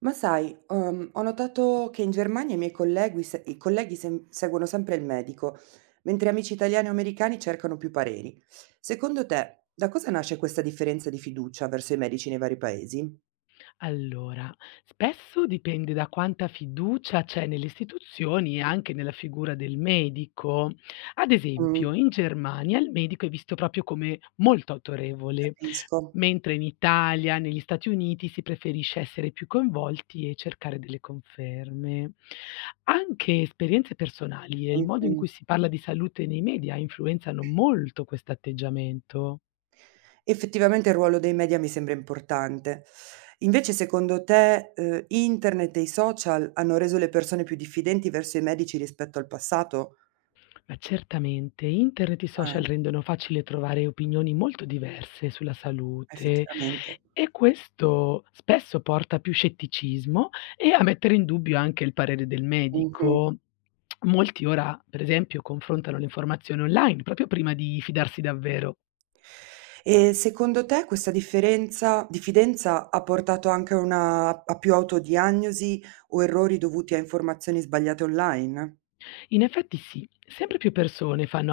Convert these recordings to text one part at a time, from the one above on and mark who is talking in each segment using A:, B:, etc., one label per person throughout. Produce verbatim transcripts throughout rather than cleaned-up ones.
A: Ma sai, uhm, ho notato che in Germania i miei colleghi se i colleghi sem seguono sempre il medico, mentre amici italiani o americani cercano più pareri. Secondo te, da cosa nasce questa differenza di fiducia verso i medici nei vari paesi?
B: Allora, spesso dipende da quanta fiducia c'è nelle istituzioni e anche nella figura del medico. Ad esempio,
A: Mh,
B: in Germania il medico è visto proprio come molto autorevole,
A: capisco.
B: mentre in Italia, negli Stati Uniti si preferisce essere più coinvolti e cercare delle conferme. Anche esperienze personali e il modo in
A: Mh-mh.
B: cui si parla di salute nei media influenzano molto questo atteggiamento.
A: Effettivamente il ruolo dei media mi sembra importante. Invece secondo te, uhm, internet e i social hanno reso le persone più diffidenti verso i medici rispetto al passato?
B: Ma certamente, internet e social
A: Ah,
B: rendono facile trovare opinioni molto diverse sulla salute
A: effettivamente.
B: e questo spesso porta a più scetticismo e a mettere in dubbio anche il parere del
A: Mh-mh.
B: medico. Molti ora, per esempio, confrontano le informazioni online proprio prima di fidarsi davvero.
A: E secondo te questa differenza diffidenza ha portato anche a una a più autodiagnosi o errori dovuti a informazioni sbagliate online?
B: In effetti sì, sempre più persone fanno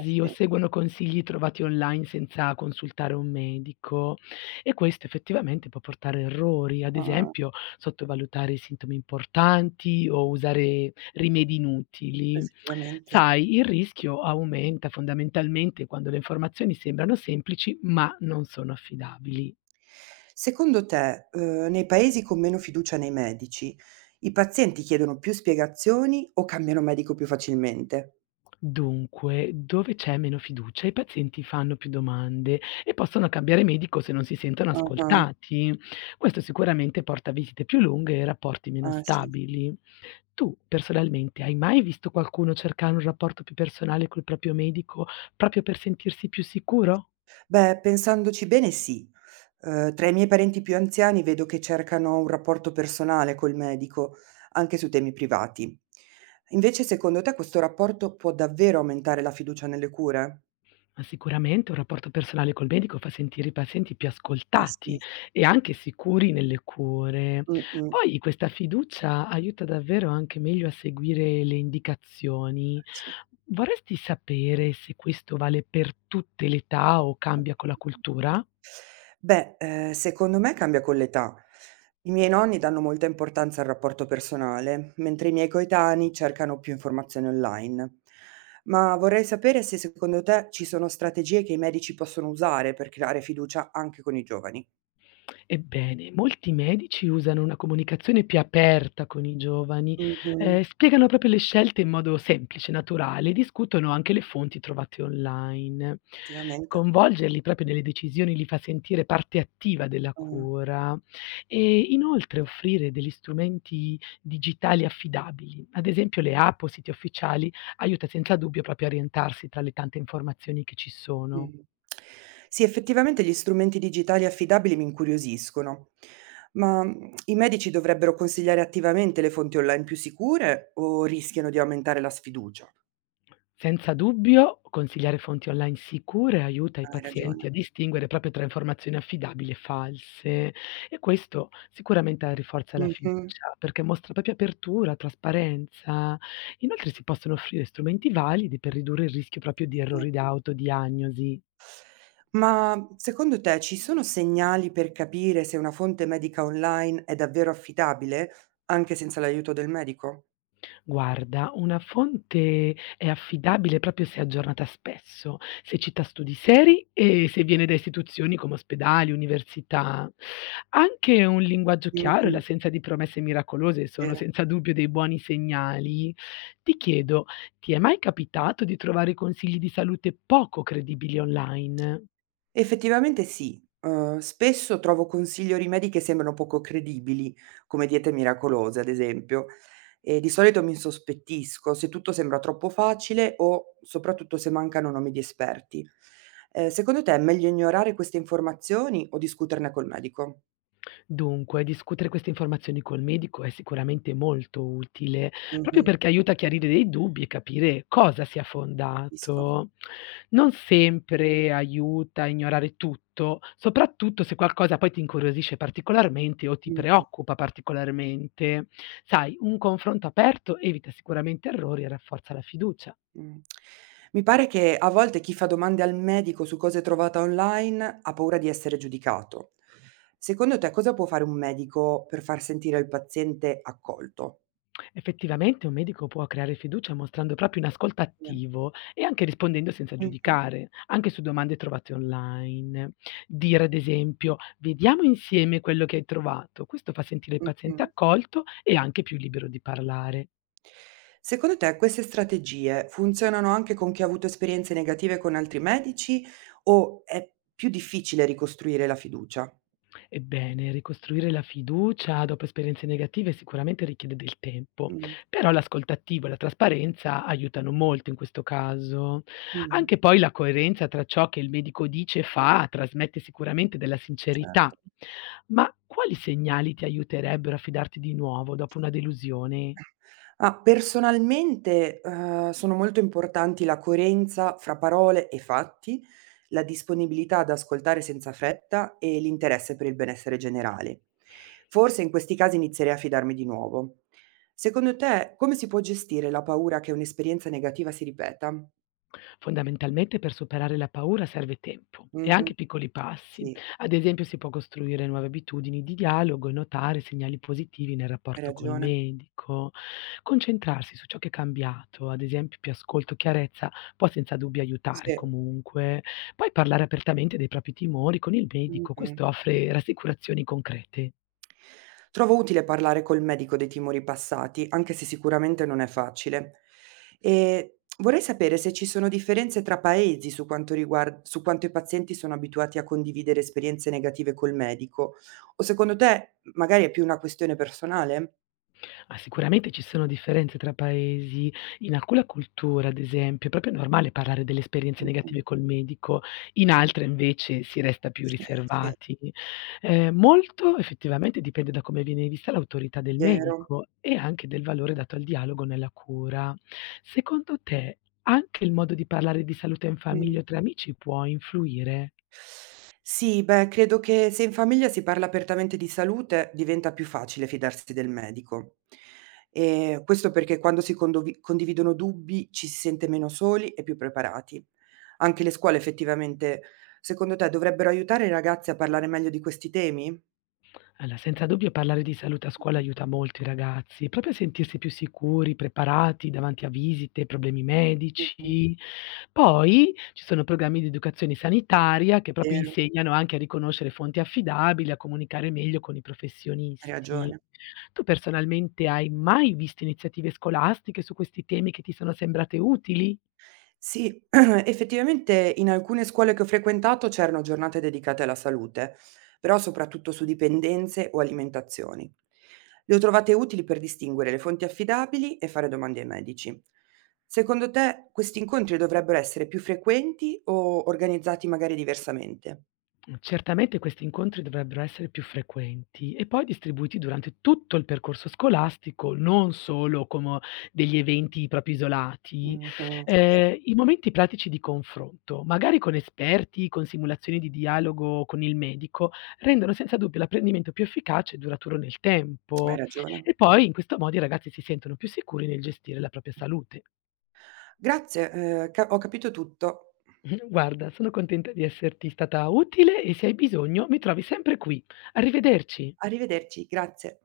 A: Eh
B: o
A: sì.
B: seguono consigli trovati online senza consultare un medico e questo effettivamente può portare a errori, ad
A: Ah,
B: esempio sottovalutare i sintomi importanti o usare rimedi inutili.
A: effettivamente.
B: Sai, il rischio aumenta fondamentalmente quando le informazioni sembrano semplici ma non sono affidabili.
A: Secondo te, uhm, nei paesi con meno fiducia nei medici, i pazienti chiedono più spiegazioni o cambiano medico più facilmente?
B: Dunque, dove c'è meno fiducia, i pazienti fanno più domande e possono cambiare medico se non si sentono
A: Ah-ah,
B: ascoltati. Questo sicuramente porta a visite più lunghe e rapporti meno
A: ah ah, sì.
B: stabili. Tu, personalmente, hai mai visto qualcuno cercare un rapporto più personale col proprio medico proprio per sentirsi più sicuro?
A: Beh, pensandoci bene sì. Uhm, tra i miei parenti più anziani vedo che cercano un rapporto personale col medico, anche su temi privati. Invece secondo te questo rapporto può davvero aumentare la fiducia nelle cure?
B: Ma sicuramente un rapporto personale col medico fa sentire i pazienti più
A: Eh
B: ascoltati
A: sì.
B: e anche sicuri nelle cure.
A: Mh-mh.
B: Poi questa fiducia aiuta davvero anche meglio a seguire le indicazioni. Vorresti sapere se questo vale per tutte le età o
A: Sì.
B: cambia con la cultura?
A: Beh, ehm, secondo me cambia con l'età. I miei nonni danno molta importanza al rapporto personale, mentre i miei coetanei cercano più informazioni online. Ma vorrei sapere se secondo te ci sono strategie che i medici possono usare per creare fiducia anche con i giovani.
B: Ebbene, molti medici usano una comunicazione più aperta con i giovani,
A: Mh-mh.
B: eh, spiegano proprio le scelte in modo semplice, naturale, e discutono anche le fonti trovate online.
A: Effettivamente.
B: Coinvolgerli proprio nelle decisioni li fa sentire parte attiva della
A: Mh.
B: cura e inoltre offrire degli strumenti digitali affidabili, ad esempio le app o siti ufficiali, aiuta senza dubbio proprio a orientarsi tra le tante informazioni che ci
A: Mh.
B: sono.
A: Sì, effettivamente gli strumenti digitali affidabili mi incuriosiscono, ma, mhmm, i medici dovrebbero consigliare attivamente le fonti online più sicure o rischiano di aumentare la sfiducia?
B: Senza dubbio, consigliare fonti online sicure aiuta i
A: Hai
B: pazienti
A: ragione.
B: a distinguere proprio tra informazioni affidabili e false e questo sicuramente rinforza la
A: Mh-mh.
B: fiducia perché mostra proprio apertura, trasparenza. Inoltre si possono offrire strumenti validi per ridurre il rischio proprio di
A: Sì.
B: errori da autodiagnosi.
A: Ma secondo te ci sono segnali per capire se una fonte medica online è davvero affidabile, anche senza l'aiuto del medico?
B: Guarda, una fonte è affidabile proprio se aggiornata spesso, se cita studi seri e se viene da istituzioni come ospedali, università. Anche un linguaggio chiaro e
A: Mh-mh,
B: l'assenza di promesse miracolose sono
A: vero.
B: senza dubbio dei buoni segnali. Ti chiedo, ti è mai capitato di trovare consigli di salute poco credibili online?
A: Effettivamente sì. Uhm, spesso trovo consigli o rimedi che sembrano poco credibili, come diete miracolose ad esempio, e di solito mi insospettisco se tutto sembra troppo facile o soprattutto se mancano nomi di esperti. Ehm, secondo te è meglio ignorare queste informazioni o discuterne col medico?
B: Dunque, discutere queste informazioni col medico è sicuramente molto utile, proprio
A: Mh-mh,
B: perché aiuta a chiarire dei dubbi e capire cosa sia
A: capisco.
B: fondato. Non sempre aiuta a ignorare tutto, soprattutto se qualcosa poi ti incuriosisce particolarmente o ti
A: Mh-mh,
B: preoccupa particolarmente. Sai, un confronto aperto evita sicuramente errori e rafforza la fiducia.
A: mh. Mi pare che a volte chi fa domande al medico su cose trovate online ha paura di essere giudicato. Secondo te cosa può fare un medico per far sentire il paziente accolto?
B: Effettivamente un medico può creare fiducia mostrando proprio un ascolto
A: Mh.
B: attivo e anche rispondendo senza
A: Mh-mh,
B: giudicare, anche su domande trovate online. Dire ad esempio, vediamo insieme quello che hai trovato. Questo fa sentire il paziente
A: mh-mh.
B: accolto e anche più libero di parlare.
A: Secondo te queste strategie funzionano anche con chi ha avuto esperienze negative con altri medici o è più difficile ricostruire la fiducia?
B: Ebbene, ricostruire la fiducia dopo esperienze negative sicuramente richiede del tempo,
A: Mh,
B: però l'ascolto attivo e la trasparenza aiutano molto in questo caso.
A: mh,
B: Anche poi la coerenza tra ciò che il medico dice e fa trasmette sicuramente della sincerità.
A: certo.
B: Ma quali segnali ti aiuterebbero a fidarti di nuovo dopo una delusione?
A: Ah, personalmente, uhm, sono molto importanti la coerenza fra parole e fatti, la disponibilità ad ascoltare senza fretta e l'interesse per il benessere generale. Forse in questi casi inizierei a fidarmi di nuovo. Secondo te, come si può gestire la paura che un'esperienza negativa si ripeta?
B: Fondamentalmente per superare la paura serve tempo e
A: Mh-mh,
B: anche piccoli passi.
A: sì,
B: Ad esempio si può costruire nuove abitudini di dialogo e notare segnali positivi nel
A: hai
B: rapporto col
A: ragione.
B: medico, concentrarsi su ciò che è cambiato, ad esempio più ascolto, chiarezza, può senza dubbio aiutare
A: Sì,
B: comunque. Poi parlare apertamente dei propri timori con il medico,
A: mh-mh.
B: questo offre rassicurazioni concrete.
A: Trovo utile parlare col medico dei timori passati, anche se sicuramente non è facile. E vorrei sapere se ci sono differenze tra paesi su quanto riguarda, su quanto i pazienti sono abituati a condividere esperienze negative col medico, o secondo te magari è più una questione personale?
B: Ah, sicuramente ci sono differenze tra paesi. In alcuna cultura, ad esempio, è proprio normale parlare delle esperienze
A: Mh-mh.
B: negative col medico, in altre invece si resta più
A: Sì, sì.
B: riservati. Ehm, molto effettivamente dipende da come viene vista l'autorità del
A: Vero.
B: medico e anche del valore dato al dialogo nella cura. Secondo te, anche il modo di parlare di salute in
A: Mh.
B: famiglia o tra amici può influire?
A: Sì, beh, credo che se in famiglia si parla apertamente di salute diventa più facile fidarsi del medico. Ehm, questo perché quando si condovi condividono dubbi ci si sente meno soli e più preparati. Anche le scuole effettivamente, secondo te, dovrebbero aiutare i ragazzi a parlare meglio di questi temi?
B: Allora, senza dubbio parlare di salute a scuola
A: Mh-mh,
B: aiuta molto i ragazzi, proprio a sentirsi più sicuri, preparati davanti a visite, problemi
A: mh-mh.
B: medici. Poi ci sono programmi di educazione sanitaria che proprio
A: Vero,
B: insegnano anche a riconoscere fonti affidabili, a comunicare meglio con i
A: hai
B: professionisti.
A: ragione.
B: Tu personalmente hai mai visto iniziative scolastiche su questi temi che ti sono sembrate utili?
A: Sì, effettivamente in alcune scuole che ho frequentato c'erano giornate dedicate alla salute, però soprattutto su dipendenze o alimentazioni. Le ho trovate utili per distinguere le fonti affidabili e fare domande ai medici. Secondo te questi incontri dovrebbero essere più frequenti o organizzati magari diversamente?
B: Mh, certamente questi incontri dovrebbero essere più frequenti e poi distribuiti durante tutto il percorso scolastico, non solo como degli eventi proprio isolati.
A: Mh-mh, vero,
B: Ehm, i momenti pratici di confronto, magari con esperti, con simulazioni di dialogo con il medico, rendono senza dubbio l'apprendimento più efficace e duraturo nel
A: hai
B: tempo.
A: ragione.
B: E poi in questo modo i ragazzi si sentono più sicuri nel gestire la propria salute.
A: Grazie, ehm, ca ho capito tutto.
B: Guarda, sono contenta di esserti stata utile e se hai bisogno mi trovi sempre qui. Arrivederci.
A: Arrivederci, grazie.